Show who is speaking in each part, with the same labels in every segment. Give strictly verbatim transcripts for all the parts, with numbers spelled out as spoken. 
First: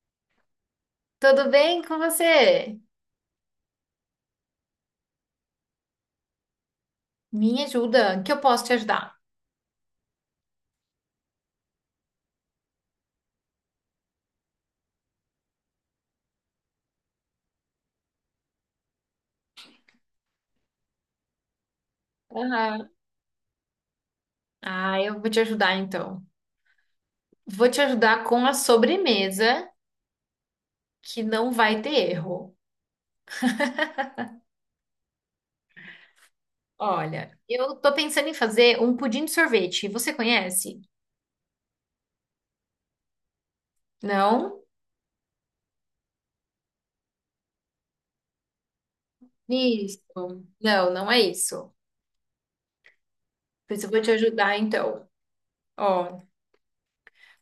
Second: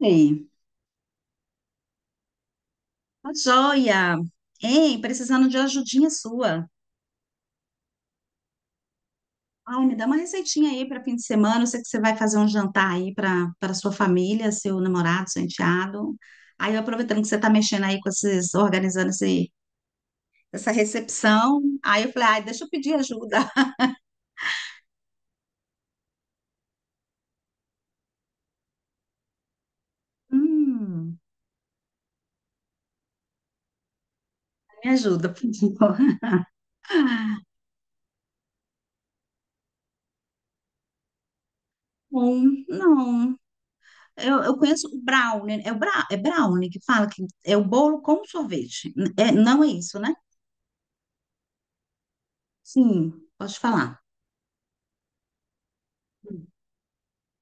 Speaker 1: Ei,
Speaker 2: Tudo bem com você?
Speaker 1: tá joia. Ei, precisando de uma ajudinha sua.
Speaker 2: Me ajuda, que eu posso te ajudar.
Speaker 1: Ai, me dá uma receitinha aí para fim de semana. Eu sei que você vai fazer um jantar aí para para sua família, seu namorado, seu enteado. Aí, eu aproveitando que você tá mexendo aí com esses, organizando esse, essa recepção, aí eu falei, ai, deixa eu
Speaker 2: Aham.
Speaker 1: pedir ajuda.
Speaker 2: Ah, eu vou te ajudar então. Vou te ajudar com a sobremesa
Speaker 1: Hum.
Speaker 2: que não vai ter erro.
Speaker 1: Me ajuda, por favor.
Speaker 2: Olha, eu tô pensando em fazer um pudim de sorvete. Você conhece?
Speaker 1: Bom, não. Eu, eu
Speaker 2: Não?
Speaker 1: conheço o brownie. É, o bra, é brownie que fala que é o bolo com sorvete. É, não é isso, né?
Speaker 2: Isso. Não, não é isso.
Speaker 1: Sim, pode
Speaker 2: Pois eu
Speaker 1: falar.
Speaker 2: vou te ajudar então. Ó,
Speaker 1: Hum,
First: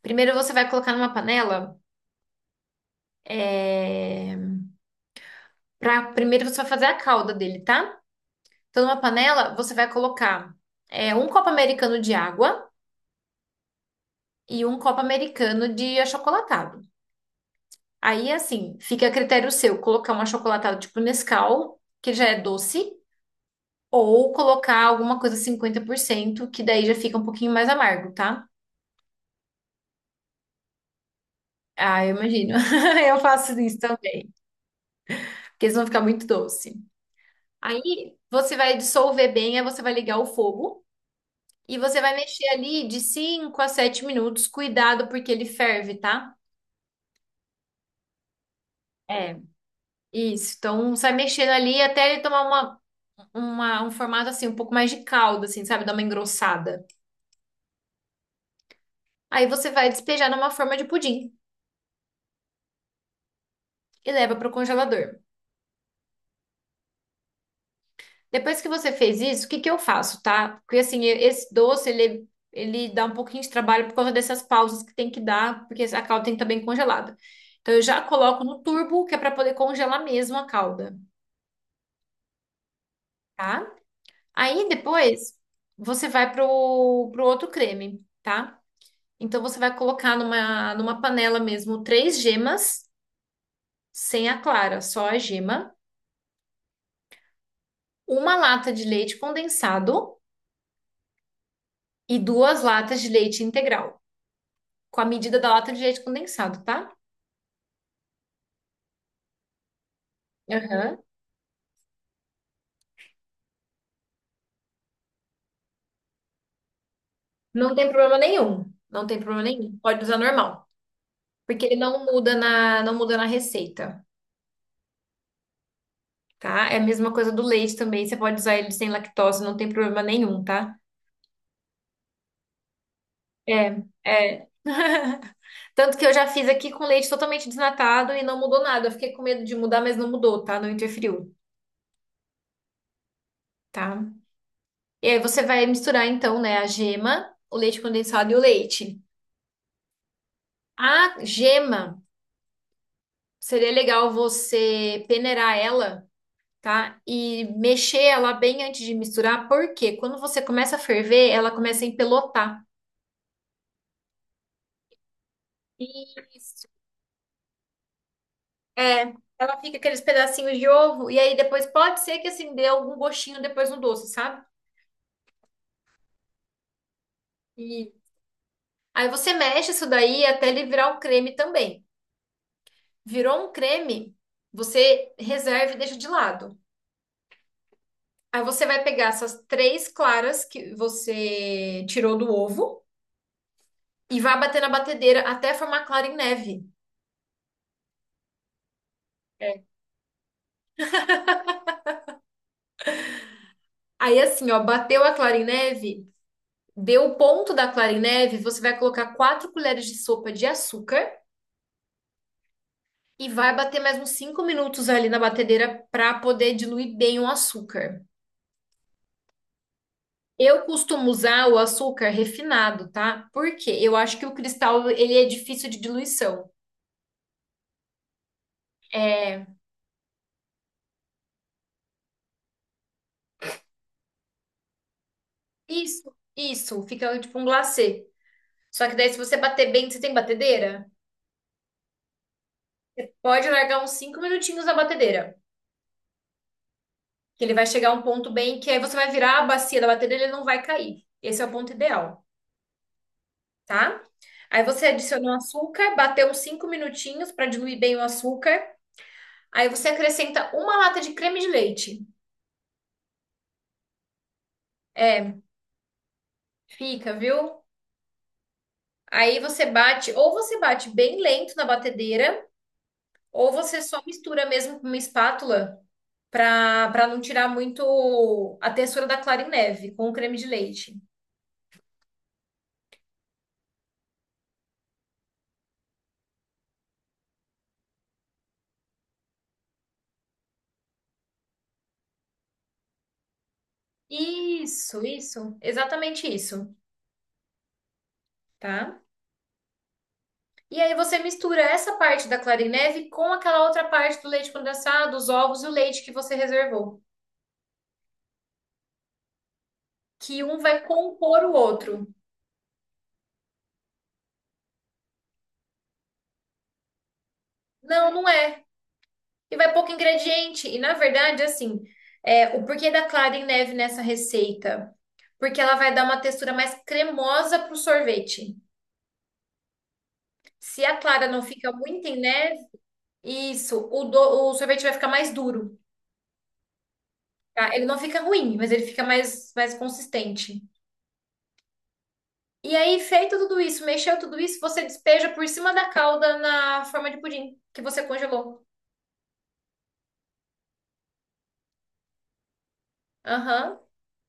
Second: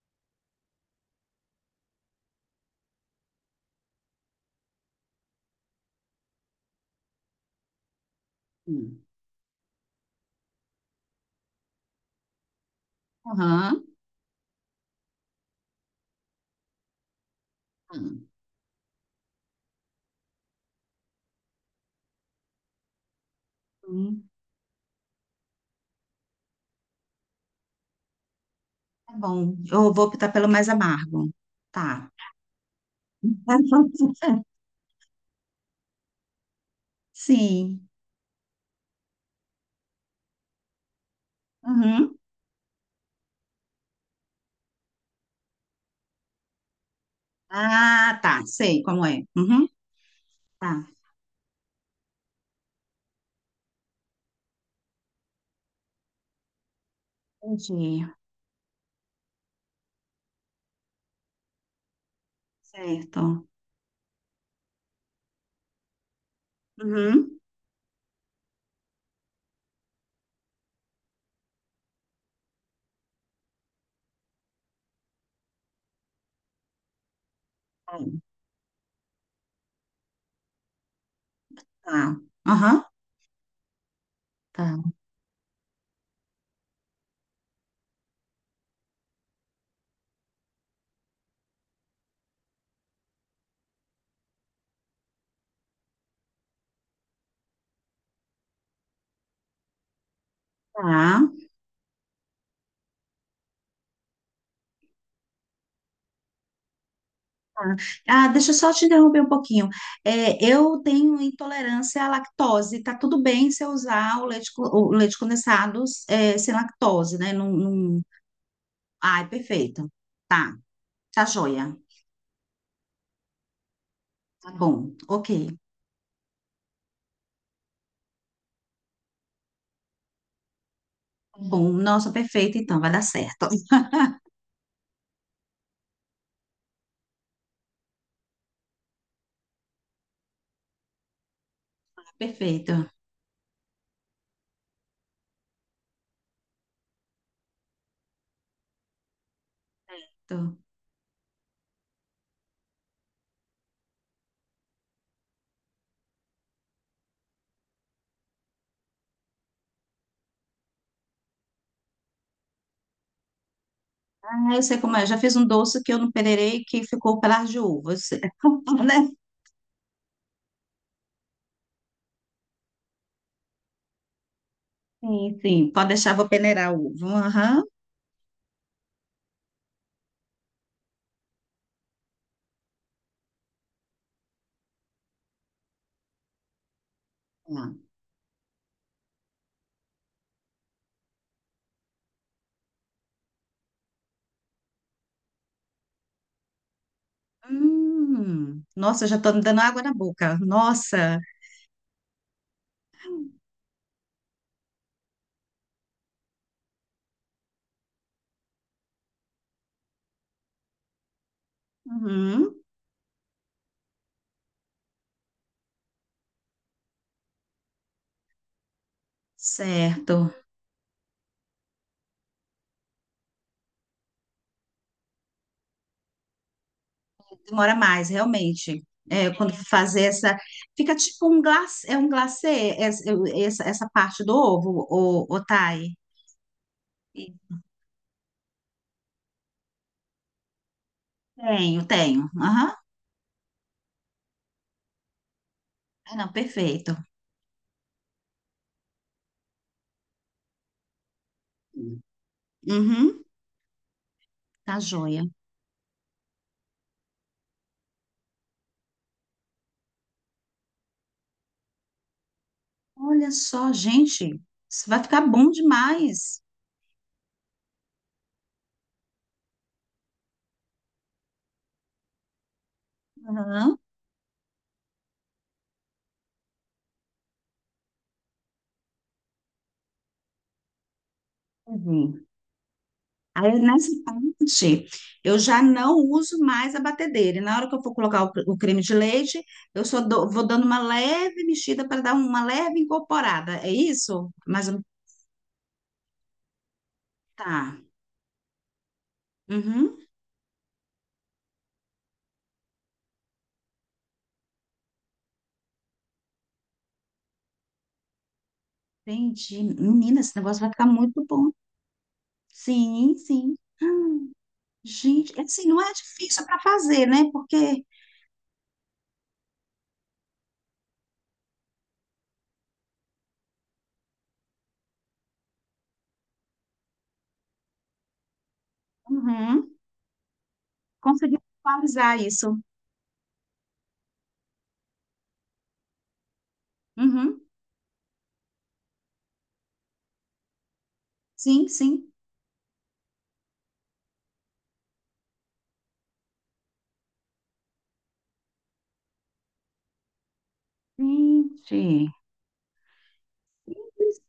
Speaker 2: primeiro você vai colocar numa panela. É... Pra... Primeiro você vai fazer a calda dele, tá? Então,
Speaker 1: hum.
Speaker 2: numa panela, você vai colocar é, um copo americano de água.
Speaker 1: Aham.
Speaker 2: E um copo americano de achocolatado.
Speaker 1: Hum.
Speaker 2: Aí, assim, fica a critério seu colocar um achocolatado tipo Nescau, que já é doce,
Speaker 1: Hum,
Speaker 2: ou colocar alguma coisa cinquenta por cento que daí já fica um pouquinho mais amargo, tá?
Speaker 1: tá bom. Eu vou optar pelo mais amargo.
Speaker 2: Ah,
Speaker 1: Tá.
Speaker 2: eu imagino. Eu faço isso também, porque eles vão ficar muito doce.
Speaker 1: Sim.
Speaker 2: Aí, você vai dissolver bem, aí você vai ligar o fogo e você vai
Speaker 1: Uhum.
Speaker 2: mexer ali de cinco a sete minutos. Cuidado, porque ele ferve, tá?
Speaker 1: Ah, tá. Sei como é.
Speaker 2: É,
Speaker 1: Uhum.
Speaker 2: isso.
Speaker 1: Tá.
Speaker 2: Então, sai mexendo ali até ele tomar uma uma- um formato assim, um pouco mais de calda, assim, sabe? Dá uma engrossada.
Speaker 1: Entendi.
Speaker 2: Aí você vai despejar numa forma de pudim
Speaker 1: Certo.
Speaker 2: e leva para o congelador.
Speaker 1: Uhum.
Speaker 2: Depois que você fez isso, o que que eu faço, tá? Porque assim, e- esse doce, ele, ele dá um pouquinho de trabalho por causa dessas pausas que tem que dar, porque a calda tem que estar bem congelada. Então eu já coloco no turbo, que é para poder congelar mesmo a calda,
Speaker 1: Tá. Aham.
Speaker 2: tá? Aí
Speaker 1: Tá.
Speaker 2: depois você vai pro, pro outro creme, tá? Então você vai colocar numa, numa panela mesmo três gemas sem a clara, só a gema, uma lata de leite condensado
Speaker 1: Tá.
Speaker 2: e duas latas de leite integral, com a medida da lata de leite condensado, tá?
Speaker 1: Tá. Ah, deixa eu só te interromper um pouquinho. É, eu
Speaker 2: Aham.
Speaker 1: tenho intolerância à lactose. Tá tudo bem se eu usar o leite, co- o leite condensado, é, sem lactose, né? Não,
Speaker 2: Não tem
Speaker 1: não-
Speaker 2: problema nenhum. Não tem
Speaker 1: Ai,
Speaker 2: problema nenhum.
Speaker 1: perfeito.
Speaker 2: Pode usar
Speaker 1: Tá,
Speaker 2: normal,
Speaker 1: tá
Speaker 2: porque
Speaker 1: joia.
Speaker 2: ele não muda na não muda na receita,
Speaker 1: Tá bom, ok.
Speaker 2: tá? É a mesma coisa do leite também, você pode usar ele sem lactose, não tem problema nenhum, tá?
Speaker 1: Tá Bom, nossa, perfeito, então, vai dar certo.
Speaker 2: É, é. Tanto que eu já fiz aqui com leite totalmente desnatado e não mudou nada. Eu fiquei com medo de mudar, mas não mudou, tá? Não interferiu,
Speaker 1: Perfeito.
Speaker 2: tá? E aí você vai misturar então, né, a gema, o leite condensado e o leite.
Speaker 1: Tô.
Speaker 2: A gema seria legal você peneirar ela, tá? E mexer ela bem antes de misturar, porque quando você começa a ferver, ela começa a empelotar.
Speaker 1: Ah, eu sei como é. Eu já fiz um doce que eu não peneirei
Speaker 2: Isso.
Speaker 1: que ficou pelas de uva. Eu sei. Né?
Speaker 2: É, ela fica aqueles pedacinhos de ovo e aí depois pode ser que assim dê algum gostinho depois no doce, sabe?
Speaker 1: Sim, sim. Pode deixar, vou peneirar o ovo. Aham.
Speaker 2: E aí você mexe isso daí até ele virar um creme também. Virou um creme, você reserva e deixa de lado.
Speaker 1: Tá.
Speaker 2: Aí você vai pegar essas três claras que você tirou do ovo e vai bater na batedeira até formar clara em neve.
Speaker 1: Hum, nossa, eu já tô me dando
Speaker 2: É.
Speaker 1: água na boca. Nossa.
Speaker 2: Aí assim, ó, bateu a clara em neve, deu o ponto da clara em neve, você vai colocar quatro colheres de sopa de açúcar
Speaker 1: Uhum.
Speaker 2: e vai bater mais uns cinco minutos ali na batedeira para poder diluir bem o açúcar.
Speaker 1: Certo.
Speaker 2: Eu costumo usar o açúcar refinado, tá? Porque eu acho que o cristal ele é difícil de diluição.
Speaker 1: Demora mais, realmente. É,
Speaker 2: É,
Speaker 1: quando fazer essa. Fica tipo um glacê, é um glacê, essa, essa, essa parte do ovo, o, o Thay.
Speaker 2: isso, isso, fica tipo um glacê. Só que daí, se você bater bem, você tem batedeira?
Speaker 1: Tenho, tenho. Aham.
Speaker 2: Pode largar uns cinco minutinhos na batedeira.
Speaker 1: Ah, não, perfeito.
Speaker 2: Que ele vai chegar a um ponto bem que aí você vai virar a bacia da batedeira e ele não vai cair. Esse é o ponto ideal,
Speaker 1: Uhum,
Speaker 2: tá? Aí
Speaker 1: tá
Speaker 2: você
Speaker 1: joia.
Speaker 2: adiciona o açúcar, bateu uns cinco minutinhos para diluir bem o açúcar. Aí você acrescenta uma lata de creme de leite.
Speaker 1: Olha só, gente, isso vai ficar
Speaker 2: É,
Speaker 1: bom demais.
Speaker 2: fica, viu? Aí você bate, ou você bate bem lento na batedeira, ou
Speaker 1: Aham.
Speaker 2: você só mistura mesmo com uma espátula para para não tirar muito a textura da clara em neve com o creme de leite.
Speaker 1: Uhum. Aí, nessa parte, eu já não uso mais a batedeira. E na hora que eu for colocar o, cre- o creme de leite, eu só dou- vou dando uma leve mexida para dar uma leve incorporada. É isso? Mas
Speaker 2: Isso, isso, exatamente isso,
Speaker 1: tá.
Speaker 2: tá?
Speaker 1: Uhum.
Speaker 2: E aí você mistura essa parte da clara em neve com aquela outra parte do leite condensado, os ovos e o leite que você reservou,
Speaker 1: Entendi. Menina, esse
Speaker 2: que um
Speaker 1: negócio vai
Speaker 2: vai
Speaker 1: ficar muito
Speaker 2: compor
Speaker 1: bom.
Speaker 2: o outro.
Speaker 1: Sim, sim. Gente, é assim, não é difícil para fazer, né? Porque,
Speaker 2: Não, não é. E vai pouco ingrediente. E na verdade, assim, é, o porquê da clara em neve nessa receita? Porque ela vai dar uma textura mais cremosa pro sorvete.
Speaker 1: uhum,
Speaker 2: Se a clara
Speaker 1: consegui
Speaker 2: não fica muito em
Speaker 1: visualizar isso.
Speaker 2: neve. Isso, o, do- o sorvete vai ficar mais duro,
Speaker 1: Uhum.
Speaker 2: tá? Ele não fica ruim, mas ele fica mais, mais consistente.
Speaker 1: Sim, sim.
Speaker 2: E aí, feito tudo isso, mexeu tudo isso, você despeja por cima da calda na forma de pudim que você congelou.
Speaker 1: Gente.
Speaker 2: Aham.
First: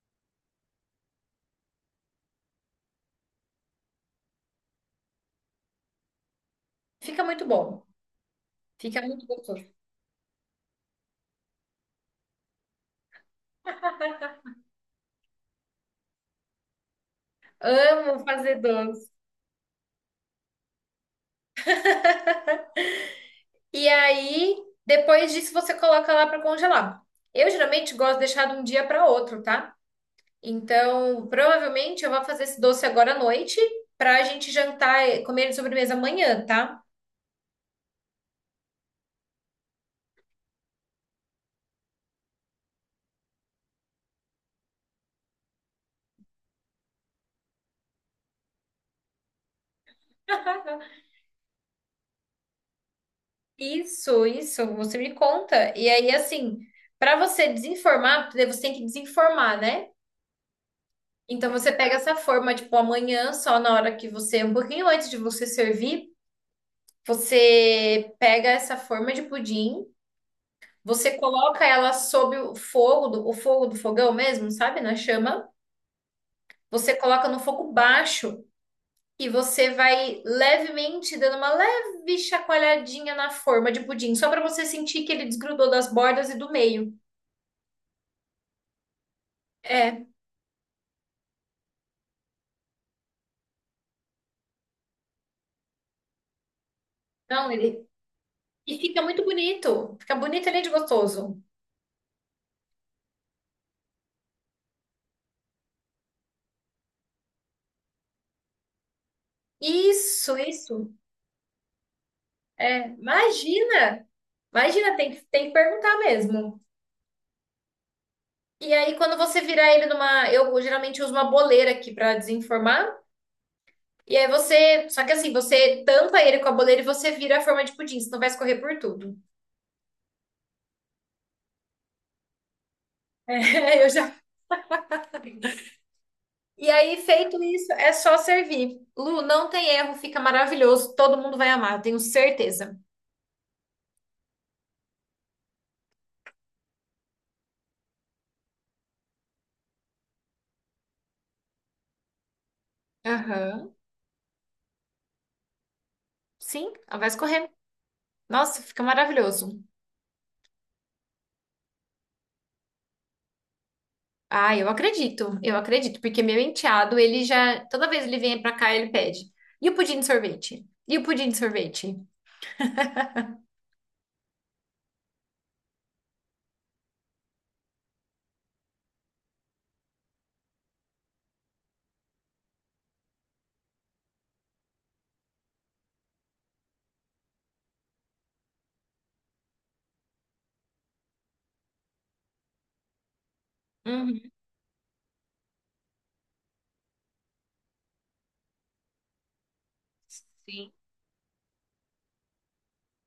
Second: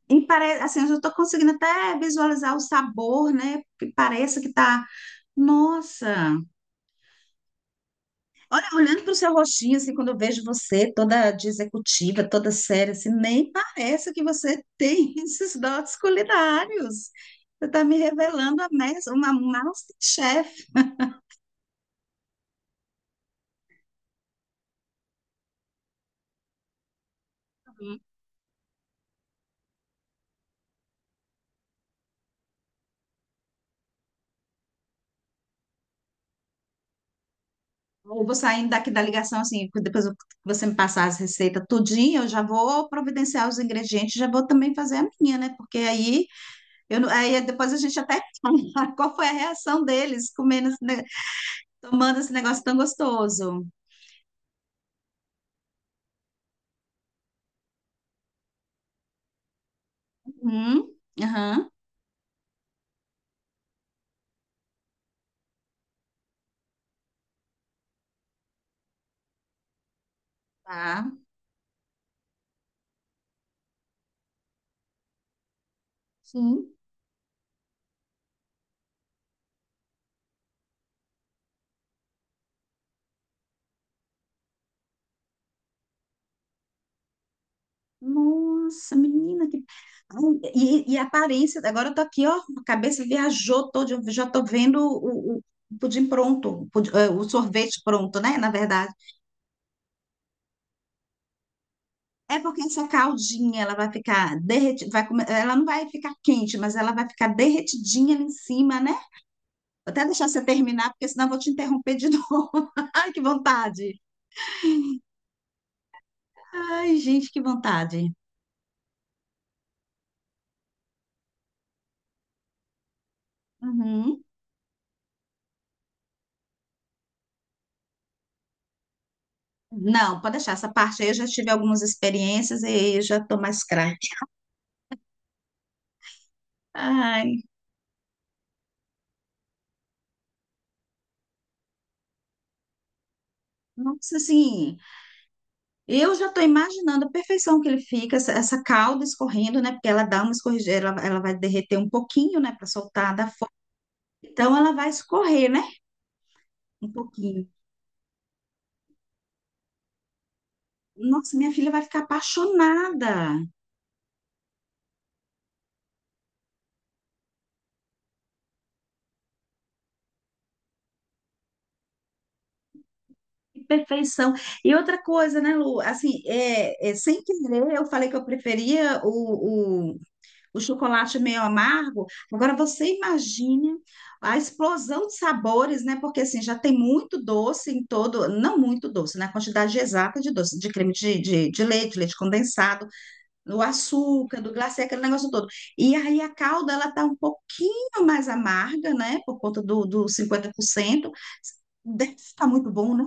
Speaker 1: E parece, assim, eu já estou conseguindo até visualizar o sabor, né? Que parece que tá. Nossa!
Speaker 2: Fica muito bom.
Speaker 1: Olha,
Speaker 2: Fica
Speaker 1: olhando para o
Speaker 2: muito
Speaker 1: seu
Speaker 2: gostoso.
Speaker 1: rostinho, assim, quando eu vejo você toda de executiva, toda séria, assim, nem parece que você tem esses dotes culinários. Você está me
Speaker 2: Amo
Speaker 1: revelando
Speaker 2: fazer
Speaker 1: a
Speaker 2: doce.
Speaker 1: mes- uma masterchef.
Speaker 2: E aí, depois disso, você coloca lá para congelar. Eu geralmente gosto de deixar de um dia para outro, tá? Então, provavelmente eu vou fazer esse doce agora à noite para a gente jantar, e comer ele de sobremesa amanhã, tá?
Speaker 1: Eu vou saindo daqui da ligação, assim, depois eu- que você me passar as receitas tudinho, eu já vou providenciar os ingredientes, já vou também fazer a minha, né? Porque aí. Eu não- aí depois a gente até fala qual foi a reação deles comendo, esse ne- tomando esse negócio tão gostoso.
Speaker 2: Isso, isso, você me conta. E aí, assim, para você desinformar, porque você tem que desinformar, né?
Speaker 1: Uhum,
Speaker 2: Então
Speaker 1: aham,
Speaker 2: você pega essa forma, tipo, amanhã, só na hora que você, um pouquinho antes de você servir, você pega essa forma de pudim,
Speaker 1: tá,
Speaker 2: você coloca ela sob o fogo do, o fogo do fogão mesmo, sabe? Na chama.
Speaker 1: sim.
Speaker 2: Você coloca no fogo baixo. E você vai levemente dando uma leve chacoalhadinha na forma de pudim, só para você sentir que ele desgrudou das bordas e do meio.
Speaker 1: Nossa, menina, que...
Speaker 2: É.
Speaker 1: Ai, E, e a aparência, agora eu tô aqui, ó, a cabeça viajou toda, eu já tô vendo o, o o pudim pronto, o, pudi- eh, o
Speaker 2: Não,
Speaker 1: sorvete
Speaker 2: ele.
Speaker 1: pronto, né, na
Speaker 2: E
Speaker 1: verdade.
Speaker 2: fica muito bonito. Fica bonito além de gostoso.
Speaker 1: É porque essa caldinha, ela vai ficar derretida, vai come- ela não vai ficar quente, mas ela vai ficar derretidinha ali em cima, né? Vou até deixar
Speaker 2: Isso,
Speaker 1: você terminar,
Speaker 2: isso.
Speaker 1: porque senão eu vou te interromper de novo.
Speaker 2: É,
Speaker 1: Ai, que vontade.
Speaker 2: imagina! Imagina, tem que, tem que perguntar mesmo.
Speaker 1: Ai, gente, que vontade.
Speaker 2: E aí, quando você virar ele numa. Eu geralmente uso uma boleira aqui para desenformar. E
Speaker 1: Uhum.
Speaker 2: aí você. Só que assim, você tampa ele com a boleira e você vira a forma de pudim, senão vai escorrer por tudo.
Speaker 1: Não, pode deixar essa parte aí. Eu já tive algumas experiências e eu já estou mais
Speaker 2: É, eu
Speaker 1: craque.
Speaker 2: já. E aí, feito
Speaker 1: Ai,
Speaker 2: isso, é só servir. Lu, não tem erro, fica maravilhoso. Todo mundo vai amar, tenho certeza.
Speaker 1: nossa, assim, eu já estou imaginando a perfeição que ele fica, essa, essa calda escorrendo, né? Porque ela dá uma escorredeira, ela, ela vai derreter um pouquinho, né? Para soltar da forma.
Speaker 2: Aham.
Speaker 1: Então ela vai escorrer, né?
Speaker 2: Sim,
Speaker 1: Um
Speaker 2: ela vai
Speaker 1: pouquinho.
Speaker 2: escorrer. Nossa, fica maravilhoso.
Speaker 1: Nossa, minha filha vai ficar apaixonada.
Speaker 2: Ah, eu acredito, eu acredito, porque meu enteado, ele já, toda vez ele vem pra cá, ele pede. E o pudim de sorvete? E o pudim de sorvete?
Speaker 1: Perfeição. E outra coisa, né, Lu? Assim, é, é, sem querer, eu falei que eu preferia o, o, o chocolate meio amargo. Agora, você imagine a explosão de sabores, né? Porque, assim, já tem muito doce em todo, não muito doce, né? A quantidade exata de doce, de creme de, de, de leite, leite condensado, do
Speaker 2: Uhum.
Speaker 1: açúcar, do glacê, aquele negócio todo. E aí a calda, ela tá um pouquinho mais amarga, né? Por conta do, do cinquenta por
Speaker 2: Sim.
Speaker 1: cento Deve estar muito bom, né?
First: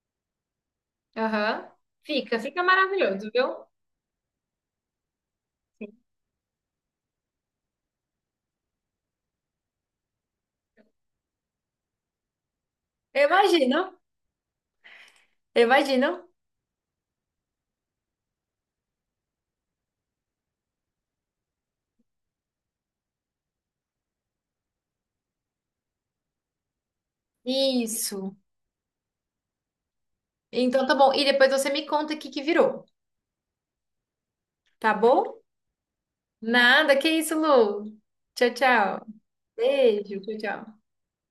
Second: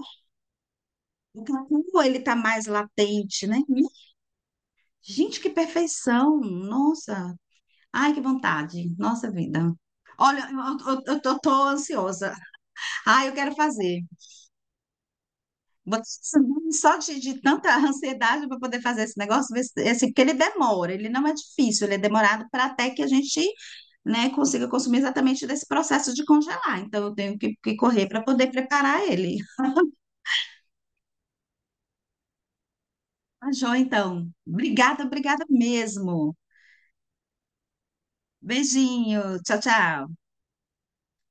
Speaker 1: O
Speaker 2: Aham.
Speaker 1: cacau, ele tá
Speaker 2: Fica, fica
Speaker 1: mais
Speaker 2: maravilhoso,
Speaker 1: latente, né?
Speaker 2: viu?
Speaker 1: Minha. Gente, que
Speaker 2: Sim.
Speaker 1: perfeição! Nossa! Ai, que vontade! Nossa vida! Olha, eu, eu, eu tô, tô ansiosa.
Speaker 2: Eu
Speaker 1: Ai, eu quero
Speaker 2: imagino,
Speaker 1: fazer.
Speaker 2: eu
Speaker 1: Vou-
Speaker 2: imagino.
Speaker 1: Só de, de tanta ansiedade para poder fazer esse negócio, ver se- assim, porque ele demora, ele não é difícil, ele é demorado para até que a gente, né, consiga consumir exatamente desse processo de congelar. Então, eu tenho que, que correr para
Speaker 2: Isso.
Speaker 1: poder preparar ele.
Speaker 2: Então tá bom. E depois você me conta o que que virou,
Speaker 1: Tá joia, então.
Speaker 2: tá
Speaker 1: Obrigada,
Speaker 2: bom?
Speaker 1: obrigada mesmo.
Speaker 2: Nada, que isso, Lu. Tchau, tchau.
Speaker 1: Beijinho. Tchau, tchau.
Speaker 2: Beijo, tchau, tchau.